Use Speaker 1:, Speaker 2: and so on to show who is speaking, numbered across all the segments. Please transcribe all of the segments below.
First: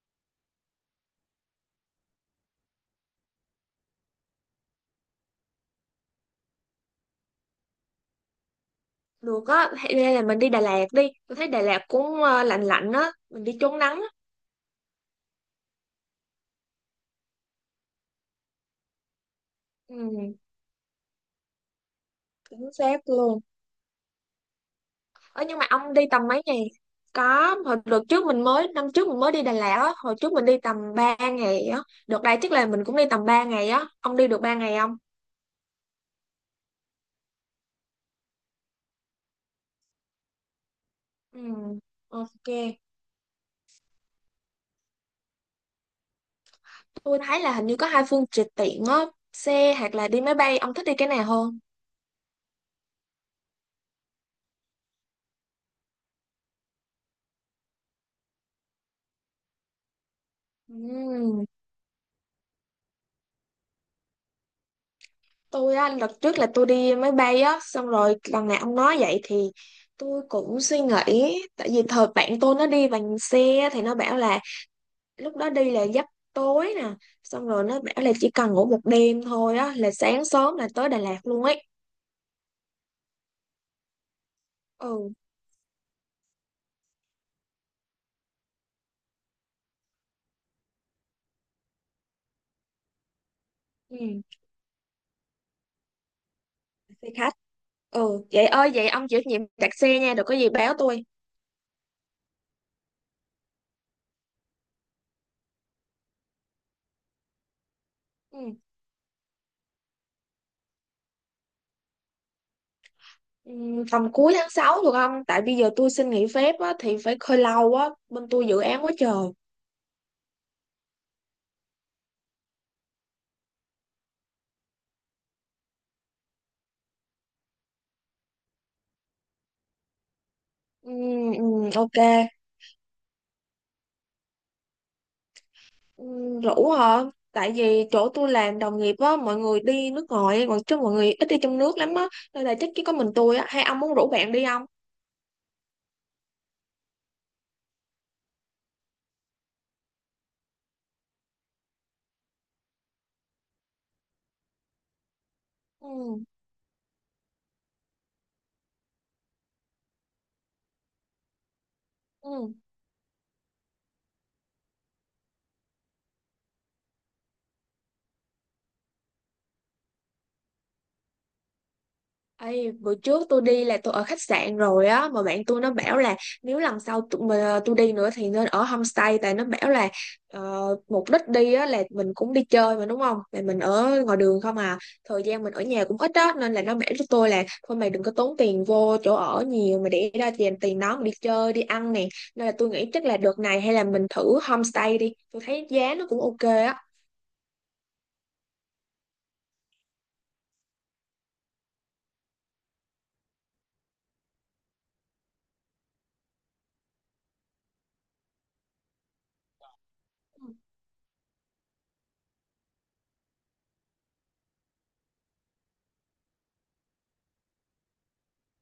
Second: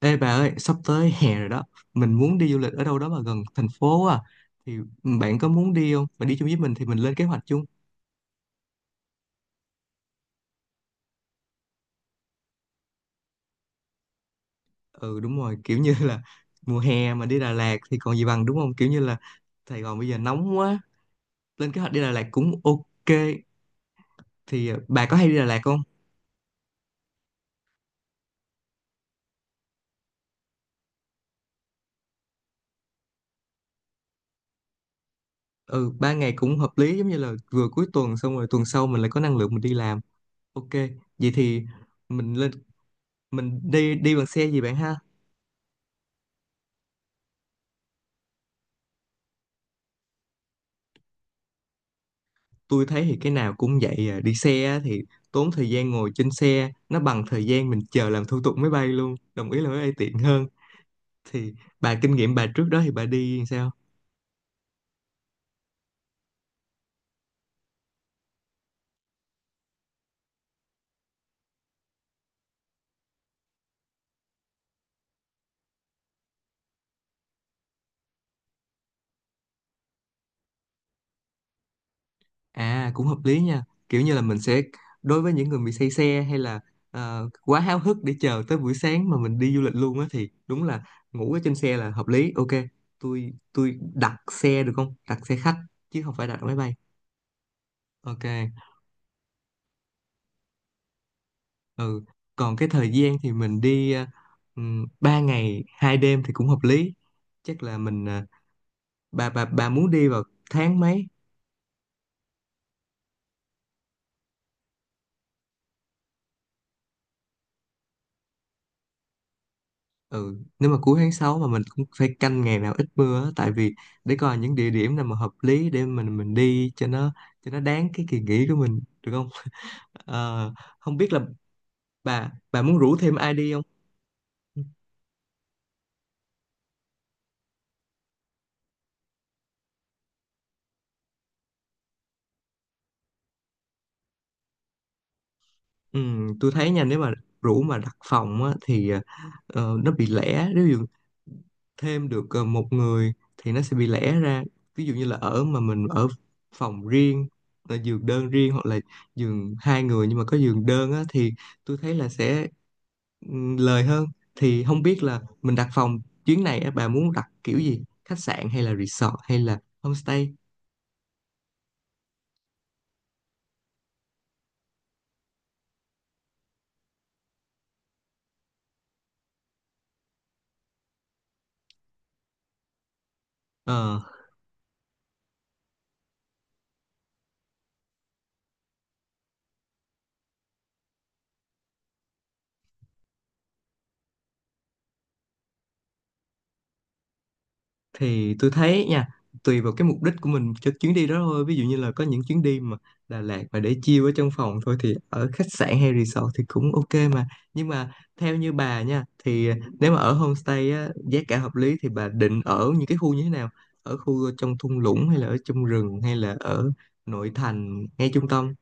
Speaker 1: Ê bà ơi, sắp tới hè rồi đó. Mình muốn đi du lịch ở đâu đó mà gần thành phố à. Thì bạn có muốn đi không? Bạn đi chung với mình thì mình lên kế hoạch chung.
Speaker 2: Được á, hay hay là mình đi Đà Lạt đi. Tôi thấy Đà Lạt cũng lạnh lạnh á, mình đi trốn nắng á.
Speaker 1: Ừ, đúng rồi, kiểu như là mùa hè mà đi Đà Lạt thì còn gì bằng, đúng không? Kiểu như là Sài
Speaker 2: Ừ,
Speaker 1: Gòn bây giờ nóng quá. Lên kế hoạch đi Đà Lạt cũng
Speaker 2: chính xác
Speaker 1: ok.
Speaker 2: luôn.
Speaker 1: Thì bà có hay đi Đà
Speaker 2: Ờ, nhưng
Speaker 1: Lạt
Speaker 2: mà
Speaker 1: không?
Speaker 2: ông đi tầm mấy ngày? Có, hồi đợt trước năm trước mình mới đi Đà Lạt á, hồi trước mình đi tầm 3 ngày á. Đợt đây chắc là mình cũng đi tầm 3 ngày á. Ông đi được 3 ngày không?
Speaker 1: Ừ, 3 ngày cũng hợp lý, giống như là vừa cuối tuần xong rồi tuần sau mình lại có năng lượng mình đi làm. Ok, vậy
Speaker 2: Ừ,
Speaker 1: thì mình
Speaker 2: ok.
Speaker 1: lên mình đi đi bằng xe gì bạn ha?
Speaker 2: Tôi thấy là hình như có hai phương tiện tiện á, xe hoặc là đi máy bay, ông thích đi cái nào hơn?
Speaker 1: Tôi thấy thì cái nào cũng vậy à. Đi xe á thì tốn thời gian ngồi trên xe, nó bằng thời gian mình chờ làm thủ tục máy bay luôn, đồng ý là máy bay tiện hơn.
Speaker 2: Ừ.
Speaker 1: Thì bà kinh nghiệm, bà trước đó thì bà đi sao?
Speaker 2: Tôi á, lần trước là tôi đi máy bay á, xong rồi lần nào ông nói vậy thì tôi cũng suy nghĩ, tại vì thời bạn tôi nó đi bằng xe thì nó bảo là lúc đó đi là giấc tối nè, xong rồi nó bảo là chỉ cần ngủ một đêm thôi á là sáng sớm là tới Đà Lạt luôn ấy.
Speaker 1: À, cũng hợp lý nha, kiểu như là mình sẽ,
Speaker 2: Ừ.
Speaker 1: đối với những người bị say xe hay là quá háo hức để chờ tới buổi sáng mà mình đi du lịch luôn á, thì đúng là ngủ ở trên xe là hợp lý. Ok, tôi đặt
Speaker 2: Ừ,
Speaker 1: xe được không, đặt xe khách chứ không phải đặt máy bay.
Speaker 2: xe khách. Ừ,
Speaker 1: Ok.
Speaker 2: vậy ơi vậy ông chịu trách nhiệm đặt xe nha, đừng có gì báo tôi.
Speaker 1: Ừ. Còn cái thời gian thì mình đi 3 ngày 2 đêm thì cũng hợp lý. Chắc là mình
Speaker 2: Ừ.
Speaker 1: bà muốn đi vào tháng mấy?
Speaker 2: Ừ, tầm cuối tháng 6 được không, tại bây giờ tôi xin nghỉ phép á thì phải hơi lâu á, bên tôi dự án quá trời.
Speaker 1: Ừ, nếu mà cuối tháng 6 mà mình cũng phải canh ngày nào ít mưa á, tại vì để coi những địa điểm nào mà hợp lý để mình đi cho nó đáng cái kỳ nghỉ của mình, được không? Ờ,
Speaker 2: Ừ,
Speaker 1: Không biết là
Speaker 2: ừ, ok.
Speaker 1: bà muốn rủ thêm ai đi không?
Speaker 2: Ừ, rủ hả, tại vì chỗ tôi làm đồng nghiệp á, mọi người đi nước ngoài còn chứ mọi người ít đi trong nước lắm á, nên là chắc chỉ có mình tôi á, hay ông muốn rủ bạn đi không.
Speaker 1: Ừ, tôi thấy nha, nếu mà rủ mà đặt phòng á, thì nó bị lẻ, nếu thêm được một người thì nó sẽ bị lẻ ra. Ví dụ như là ở, mà mình ở
Speaker 2: Ừ.
Speaker 1: phòng riêng, là giường đơn riêng hoặc là giường hai người nhưng mà có giường đơn á, thì tôi thấy là sẽ
Speaker 2: Ừ.
Speaker 1: lời hơn. Thì không biết là mình đặt phòng chuyến này á, bà muốn đặt kiểu gì, khách sạn hay là resort hay là homestay?
Speaker 2: Ê, bữa trước tôi đi là tôi ở khách sạn rồi á, mà bạn tôi nó bảo là nếu lần sau tụi mà tôi đi nữa thì nên ở homestay, tại nó bảo là mục đích đi á là mình cũng đi chơi mà đúng không, là mình
Speaker 1: Ờ
Speaker 2: ở ngoài đường không à, thời gian mình ở nhà cũng ít á, nên là nó bảo cho tôi là thôi mày đừng có tốn tiền vô chỗ ở nhiều, mà để ra tiền tiền đó mà đi chơi đi ăn nè, nên là tôi nghĩ chắc là đợt này hay là mình thử homestay đi, tôi thấy giá nó cũng ok á.
Speaker 1: thì tôi thấy nha, tùy vào cái mục đích của mình cho chuyến đi đó thôi. Ví dụ như là có những chuyến đi mà Đà Lạt mà để chill ở trong phòng thôi thì ở khách sạn hay resort thì cũng ok, mà nhưng mà theo như bà nha, thì nếu mà ở homestay á, giá cả hợp lý, thì bà định ở những cái khu như thế nào? Ở khu trong thung lũng hay là ở trong rừng hay là ở nội thành ngay trung tâm?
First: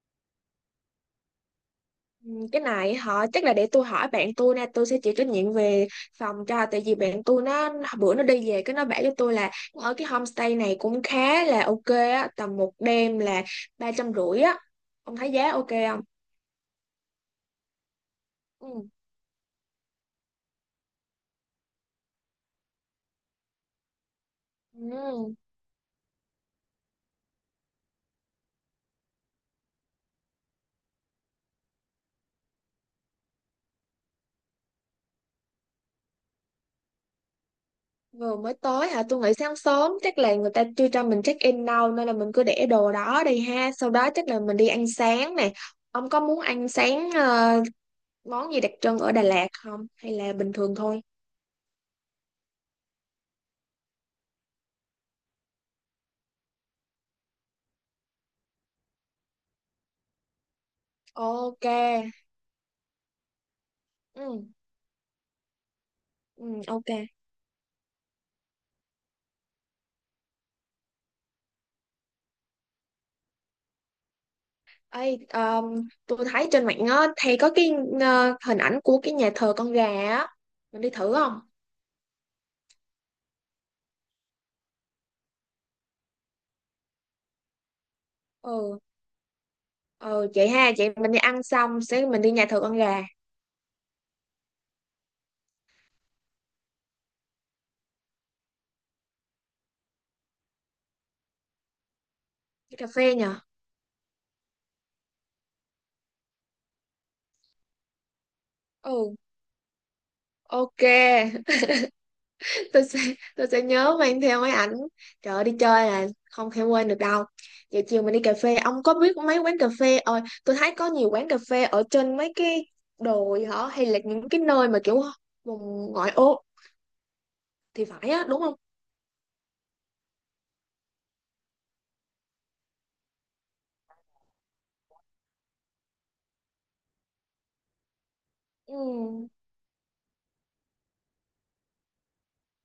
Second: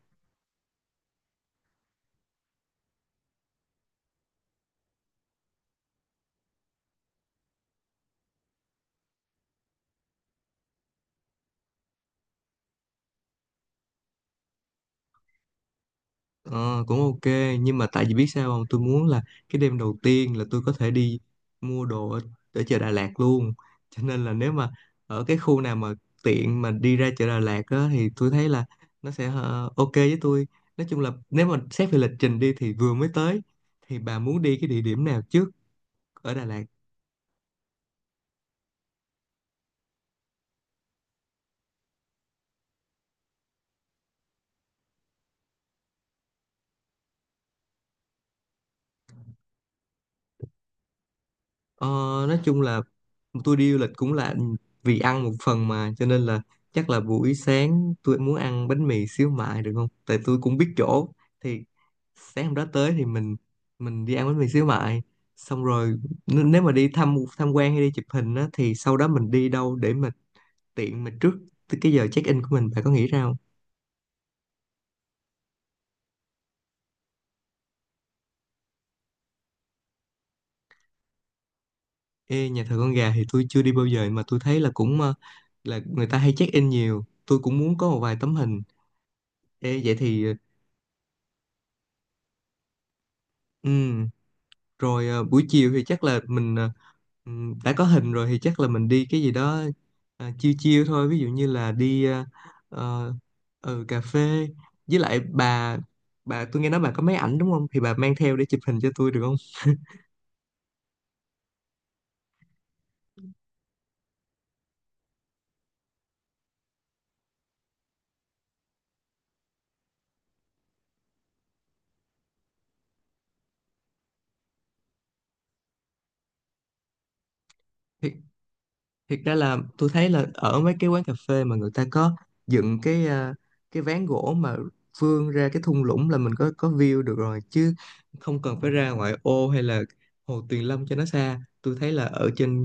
Speaker 2: Ừ, cái này họ chắc là để tôi hỏi bạn tôi nè, tôi sẽ chịu trách nhiệm về phòng cho, tại vì bạn tôi nó bữa nó đi về cái nó bảo cho tôi là ở cái homestay này cũng khá là ok á, tầm một đêm là 350 á. Ông thấy giá ok không.
Speaker 1: Ờ, cũng ok, nhưng mà tại vì biết sao không, tôi
Speaker 2: Ừ.
Speaker 1: muốn là cái đêm đầu tiên là tôi có thể đi mua đồ ở chợ Đà Lạt luôn. Cho nên là nếu mà ở
Speaker 2: Ừ.
Speaker 1: cái khu nào mà tiện mà đi ra chợ Đà Lạt á, thì tôi thấy là nó sẽ ok với tôi. Nói chung là nếu mà xét về lịch trình đi, thì vừa mới tới thì bà muốn đi cái địa điểm nào trước ở Đà Lạt?
Speaker 2: Vừa mới tới hả, tôi nghĩ sáng sớm chắc là người ta chưa cho mình check in đâu, nên là mình cứ để đồ đó đi ha, sau đó chắc là mình đi ăn sáng nè. Ông có muốn ăn sáng món gì đặc trưng ở Đà Lạt không hay là bình thường thôi.
Speaker 1: Ờ, nói chung là tôi đi du lịch cũng là vì ăn một phần, mà cho nên là chắc là buổi sáng tôi muốn ăn bánh mì xíu mại được không? Tại tôi cũng biết chỗ. Thì
Speaker 2: Ok.
Speaker 1: sáng hôm đó tới thì mình đi ăn bánh
Speaker 2: Ừ.
Speaker 1: mì xíu mại, xong rồi
Speaker 2: Ừ,
Speaker 1: nếu mà
Speaker 2: ok.
Speaker 1: đi thăm tham quan hay đi chụp hình á, thì sau đó mình đi đâu để mà tiện, mà trước tới cái giờ check-in của mình, bạn có nghĩ ra không?
Speaker 2: Ê, tôi thấy trên mạng á, thì có cái hình ảnh của cái nhà thờ con gà á. Mình đi thử không?
Speaker 1: Ê, nhà thờ con gà thì tôi chưa đi bao giờ mà tôi thấy là cũng là người ta hay check-in nhiều, tôi cũng muốn có một vài tấm hình.
Speaker 2: Ừ.
Speaker 1: Ê, vậy
Speaker 2: Ừ,
Speaker 1: thì
Speaker 2: vậy ha, chị mình đi ăn xong sẽ mình đi nhà thờ con gà.
Speaker 1: ừ, rồi buổi chiều thì chắc là mình đã có hình rồi thì chắc là mình đi cái gì đó chill chill thôi, ví dụ như là đi
Speaker 2: Đi cà
Speaker 1: ờ,
Speaker 2: phê nhờ?
Speaker 1: cà phê, với lại bà tôi nghe nói bà có máy ảnh đúng không, thì bà mang theo để chụp hình cho tôi
Speaker 2: Ừ,
Speaker 1: được không?
Speaker 2: ok. Tôi sẽ tôi sẽ nhớ mang theo máy ảnh. Trời ơi, đi chơi là không thể quên được đâu. Vậy chiều mình đi cà phê, ông có biết mấy quán cà phê? Ờ, tôi thấy có nhiều quán cà phê ở trên mấy cái đồi hả? Hay là những cái nơi mà kiểu vùng ngoại ô thì phải á, đúng không?
Speaker 1: Thiệt ra là tôi thấy là ở mấy cái quán cà phê mà người ta có dựng cái ván gỗ mà vươn ra cái thung lũng, là mình có view được rồi chứ không cần phải
Speaker 2: Ừ.
Speaker 1: ra ngoại ô hay là Hồ Tuyền Lâm cho nó xa. Tôi thấy là ở trên,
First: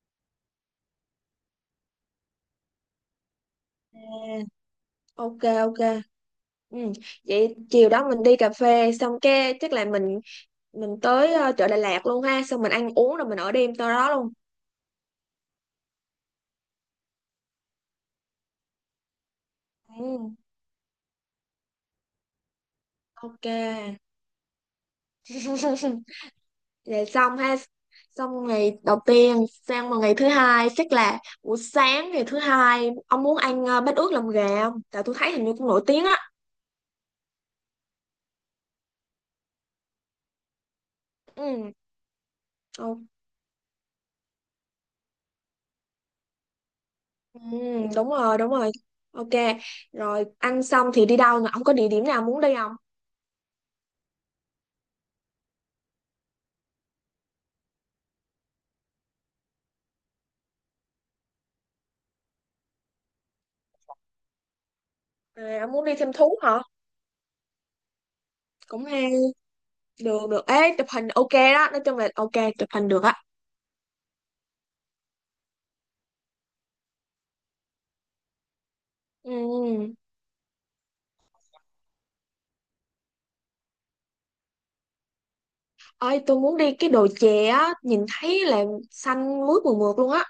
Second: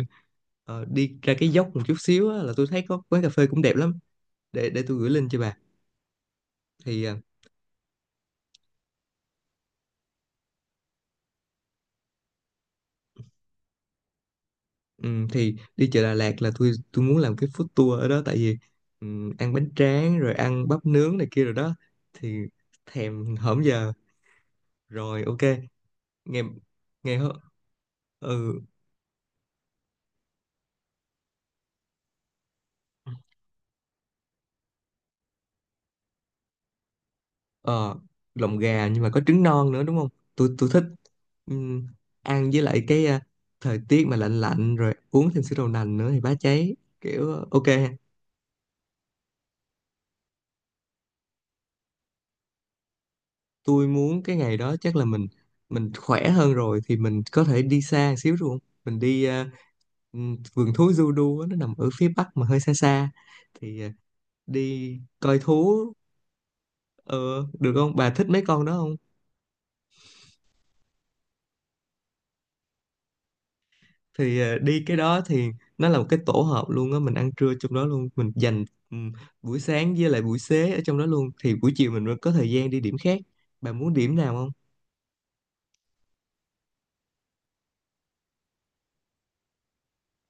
Speaker 1: đi ra cái dốc một chút xíu á, là tôi thấy có quán cà phê cũng đẹp lắm.
Speaker 2: À,
Speaker 1: Để tôi gửi link cho
Speaker 2: ok,
Speaker 1: bà.
Speaker 2: ok, ừ.
Speaker 1: Thì à,
Speaker 2: Vậy chiều đó mình đi cà phê xong cái chắc là mình tới chợ Đà Lạt luôn ha, xong mình ăn uống rồi mình ở đêm tới đó luôn.
Speaker 1: thì đi chợ Đà Lạt là tôi muốn làm cái food tour ở đó, tại vì ăn bánh tráng
Speaker 2: Ừ.
Speaker 1: rồi ăn bắp nướng này kia rồi đó, thì thèm
Speaker 2: Ok.
Speaker 1: hổm giờ. Rồi ok. nghe
Speaker 2: Vậy
Speaker 1: nghe hơ-
Speaker 2: xong ha, xong
Speaker 1: Ừ,
Speaker 2: ngày đầu tiên sang vào ngày thứ hai, chắc là buổi sáng ngày thứ hai ông muốn ăn bát ướt lòng gà không, tại tôi thấy hình như cũng nổi tiếng á.
Speaker 1: ờ lòng gà nhưng mà có trứng non nữa đúng không? Tôi thích.
Speaker 2: Ừ.
Speaker 1: Ừm, ăn với lại
Speaker 2: Ok.
Speaker 1: thời tiết mà lạnh lạnh rồi uống thêm sữa đậu nành nữa thì bá cháy, kiểu
Speaker 2: Ừ,
Speaker 1: ok.
Speaker 2: đúng rồi đúng rồi, ok. Rồi ăn xong thì đi đâu nè, ông có địa điểm nào muốn đi không.
Speaker 1: Tôi muốn cái ngày đó chắc là mình khỏe hơn rồi thì mình có thể đi xa xíu đúng không, mình đi vườn thú Zudu á, nó nằm ở phía bắc mà hơi xa xa, thì đi coi
Speaker 2: À, ông
Speaker 1: thú
Speaker 2: muốn đi thêm thú hả.
Speaker 1: ờ, được không, bà thích mấy con đó
Speaker 2: Cũng
Speaker 1: không?
Speaker 2: hay, được được ấy, chụp hình ok đó, nói chung là ok, chụp hình được á.
Speaker 1: Thì đi cái đó thì nó là một cái tổ hợp luôn á, mình ăn trưa trong đó luôn, mình dành buổi sáng
Speaker 2: Ừ.
Speaker 1: với lại buổi xế ở trong đó luôn, thì buổi chiều mình mới có thời gian đi điểm khác, bà muốn điểm nào không?
Speaker 2: Ơi tôi muốn đi cái đồi chè á, nhìn thấy là xanh mướt mượt mượt luôn á.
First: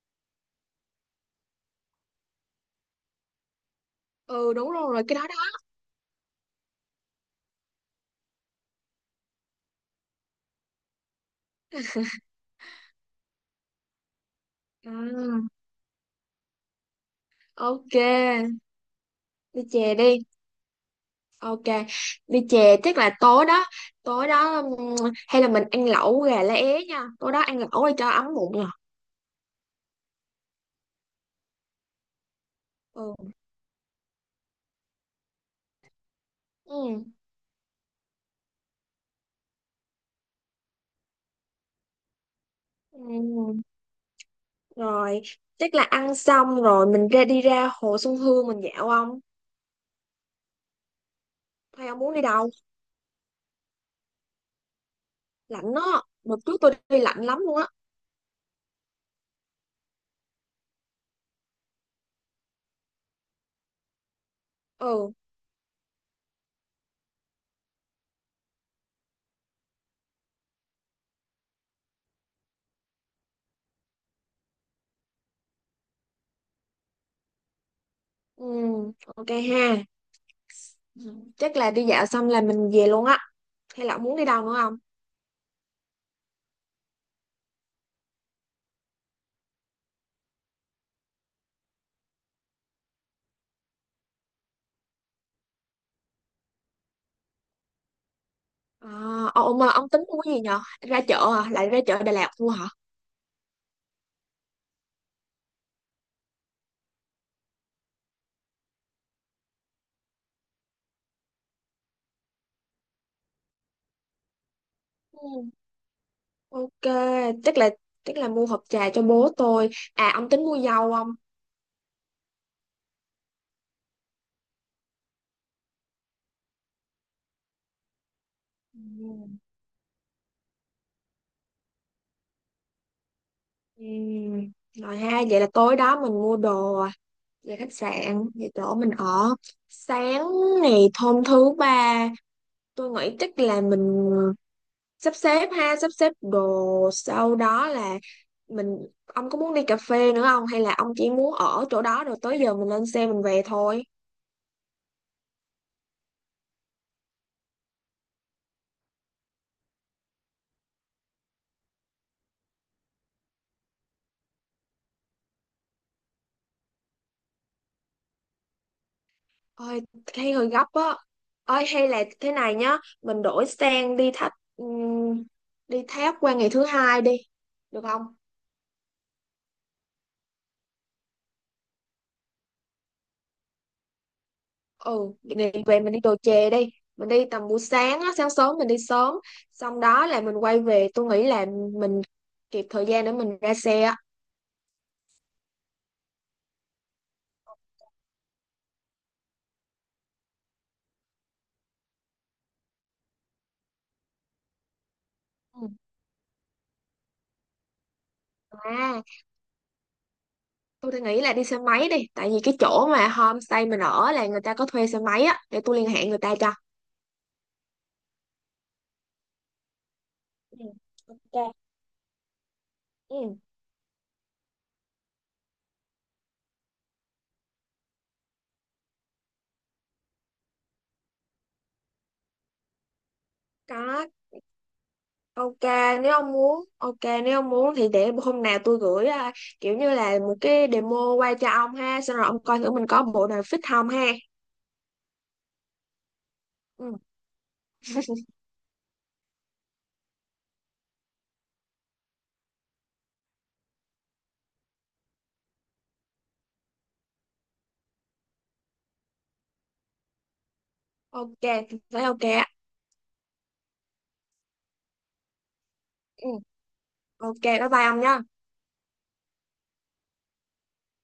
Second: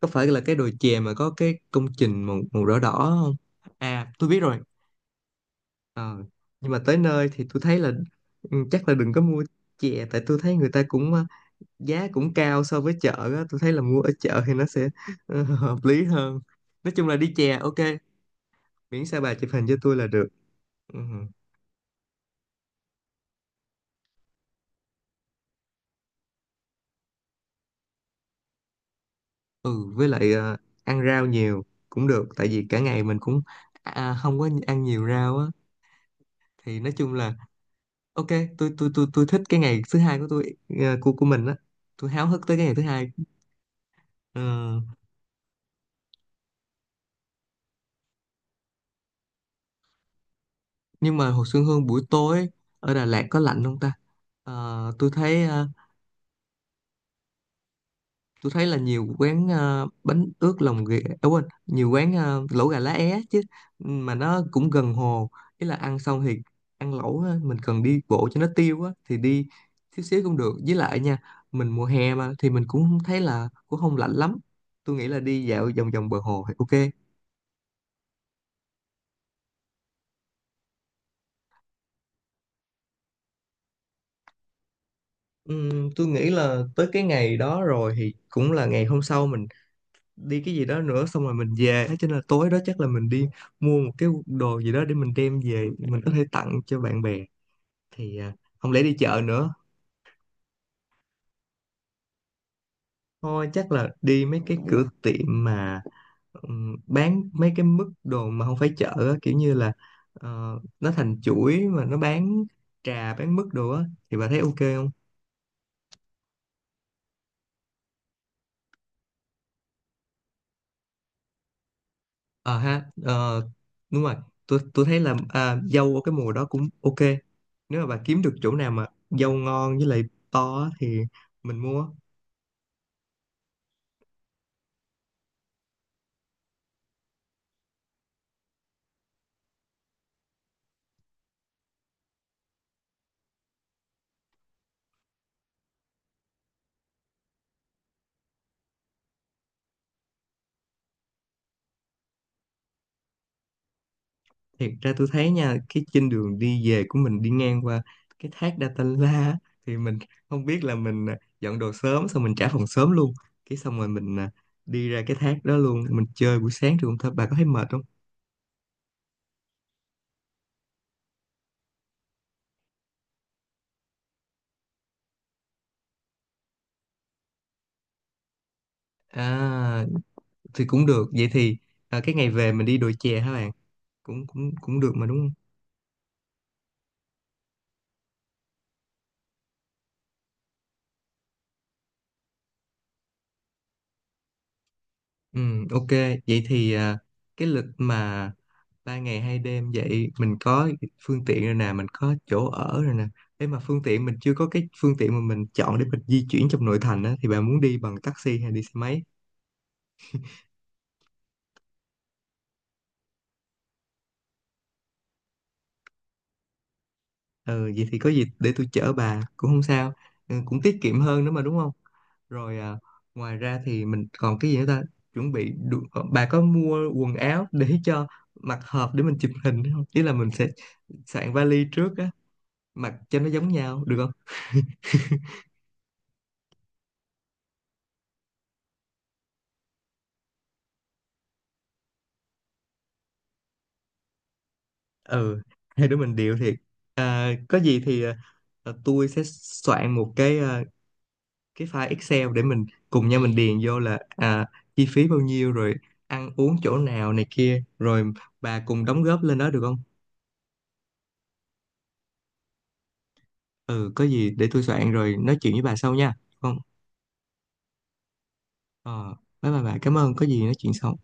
Speaker 1: Có phải là cái đồi chè mà có cái công trình màu màu đỏ đỏ không? À, tôi biết
Speaker 2: Ừ,
Speaker 1: rồi.
Speaker 2: đúng rồi rồi, cái đó đó.
Speaker 1: Ờ, nhưng mà tới nơi thì tôi thấy là chắc là đừng có mua chè, tại tôi thấy người ta cũng giá cũng cao so với chợ á, tôi thấy là mua ở chợ thì nó sẽ
Speaker 2: Ừ,
Speaker 1: hợp lý hơn. Nói chung là đi chè ok,
Speaker 2: ok.
Speaker 1: miễn sao bà chụp
Speaker 2: Đi
Speaker 1: hình cho
Speaker 2: chè
Speaker 1: tôi là
Speaker 2: đi.
Speaker 1: được. Ừ.
Speaker 2: Ok, đi chè chắc là tối đó hay là mình ăn lẩu gà lá é nha, tối đó ăn lẩu để cho ấm bụng nè.
Speaker 1: Ừ, với lại ăn rau nhiều cũng được tại vì cả ngày mình
Speaker 2: Ừ.
Speaker 1: cũng không có ăn nhiều rau á, thì nói
Speaker 2: Ừ.
Speaker 1: chung là ok. Tôi thích cái ngày thứ hai của tôi, của mình á, tôi háo hức tới cái ngày thứ hai.
Speaker 2: Ừ.
Speaker 1: Ờ,
Speaker 2: Rồi chắc là ăn xong rồi mình ra đi ra hồ Xuân Hương mình dạo không,
Speaker 1: nhưng mà hồ Xuân Hương
Speaker 2: hay ông
Speaker 1: buổi
Speaker 2: muốn đi
Speaker 1: tối
Speaker 2: đâu.
Speaker 1: ở Đà Lạt có lạnh không ta? Ờ, tôi thấy ờ,
Speaker 2: Lạnh đó, đợt trước tôi đi lạnh lắm luôn á.
Speaker 1: tôi thấy là nhiều quán bánh ướt lòng ghẹ, à quên, nhiều quán lẩu gà lá é chứ, mà nó cũng gần
Speaker 2: Ừ.
Speaker 1: hồ. Ý là ăn xong thì ăn lẩu á, mình cần đi bộ cho nó tiêu á, thì đi xíu xíu cũng được. Với lại nha, mình mùa hè mà, thì mình cũng không thấy là, cũng không lạnh lắm. Tôi nghĩ là đi dạo vòng vòng bờ hồ thì ok.
Speaker 2: Ừ, ok ha, chắc là đi dạo xong là mình về luôn á, hay là ông muốn đi đâu nữa không.
Speaker 1: Tôi nghĩ là tới cái ngày đó rồi thì cũng là ngày hôm sau mình đi cái gì đó nữa xong rồi mình về, thế cho nên là tối đó chắc là mình đi mua một cái đồ gì đó để mình đem về, mình có thể tặng cho bạn bè. Thì không lẽ
Speaker 2: À,
Speaker 1: đi chợ nữa?
Speaker 2: ông tính mua cái gì nhở, ra chợ à, lại ra chợ Đà Lạt mua hả.
Speaker 1: Thôi chắc là đi mấy cái cửa tiệm mà bán mấy cái mức đồ mà không phải chợ á, kiểu như là ờ, nó thành chuỗi mà nó bán trà, bán mức đồ á, thì bà thấy ok không?
Speaker 2: Ừ. Ok, chắc là chắc là mua hộp trà cho bố tôi, à ông tính mua dâu không.
Speaker 1: Ờ ha ờ, đúng rồi, tôi thấy là dâu ở cái mùa đó cũng ok. Nếu mà bà kiếm được chỗ nào mà dâu
Speaker 2: Ừ.
Speaker 1: ngon với lại to á thì mình mua.
Speaker 2: Ừ. Rồi ha, vậy là tối đó mình mua đồ, về khách sạn về chỗ mình ở. Sáng ngày hôm thứ ba tôi nghĩ chắc là mình sắp xếp ha, sắp xếp đồ, sau đó là mình, ông có muốn đi cà phê nữa không, hay là ông chỉ muốn ở chỗ đó rồi tới giờ mình lên xe mình về thôi.
Speaker 1: Thiệt ra tôi thấy nha, cái trên đường đi về của mình đi ngang qua cái thác Datanla á, thì mình không biết là mình, dọn đồ sớm xong mình trả phòng sớm luôn, cái xong rồi mình đi ra cái thác đó luôn, mình chơi buổi sáng trường thôi, bà có thấy mệt không?
Speaker 2: Ôi thấy hơi gấp á, ôi hay là thế này nhá, mình đổi sang đi thách đi tháp qua ngày thứ hai đi được không.
Speaker 1: À, thì cũng được. Vậy thì cái ngày về mình đi đồi chè hả bạn, cũng cũng cũng được mà
Speaker 2: Ừ,
Speaker 1: đúng không?
Speaker 2: ngày về mình đi đồ chè đi, mình đi tầm buổi sáng á, sáng sớm mình đi sớm, xong đó là mình quay về, tôi nghĩ là mình kịp thời gian để mình ra xe á.
Speaker 1: Ừ, ok, vậy thì cái lịch mà 3 ngày 2 đêm vậy, mình có phương tiện rồi nè, mình có chỗ ở rồi nè. Thế mà phương tiện, mình chưa có cái phương tiện mà mình
Speaker 2: Ừ.
Speaker 1: chọn để mình di chuyển trong nội thành á, thì bà muốn đi bằng taxi hay đi xe máy?
Speaker 2: À, tôi đang nghĩ là đi xe máy đi, tại vì cái chỗ mà homestay mình ở là người ta có thuê xe máy á, để tôi liên hệ người ta cho.
Speaker 1: Ừ, vậy thì có gì để tôi chở bà cũng không sao, ừ,
Speaker 2: Ừ,
Speaker 1: cũng tiết kiệm hơn nữa mà
Speaker 2: ok.
Speaker 1: đúng không? Rồi, ngoài
Speaker 2: Ừ.
Speaker 1: ra thì mình còn cái gì nữa ta? Chuẩn bị đủ- ờ, Bà có mua quần áo để cho mặc hợp để mình chụp hình không? Ý là mình sẽ soạn vali trước, mặc cho nó giống nhau được
Speaker 2: Có,
Speaker 1: không?
Speaker 2: ok, nếu ông muốn, ok, nếu ông muốn thì để hôm nào tôi gửi à, kiểu như là một cái demo qua cho ông ha, xong rồi ông coi thử mình có bộ nào fit không ha.
Speaker 1: Ừ, hai đứa mình điệu thiệt.
Speaker 2: Ừ.
Speaker 1: Có gì thì tôi sẽ soạn một cái file Excel để mình cùng nhau mình điền vô là chi phí bao nhiêu rồi ăn uống chỗ nào này kia rồi, bà cùng đóng góp lên đó được không?
Speaker 2: Ok, thấy ok á.
Speaker 1: Ừ, có gì để tôi soạn rồi nói chuyện với bà sau nha.
Speaker 2: Ừ.
Speaker 1: Không.
Speaker 2: Ok, bye bye ông nhé.
Speaker 1: ờ Bye bye bà, cảm ơn, có gì nói chuyện sau.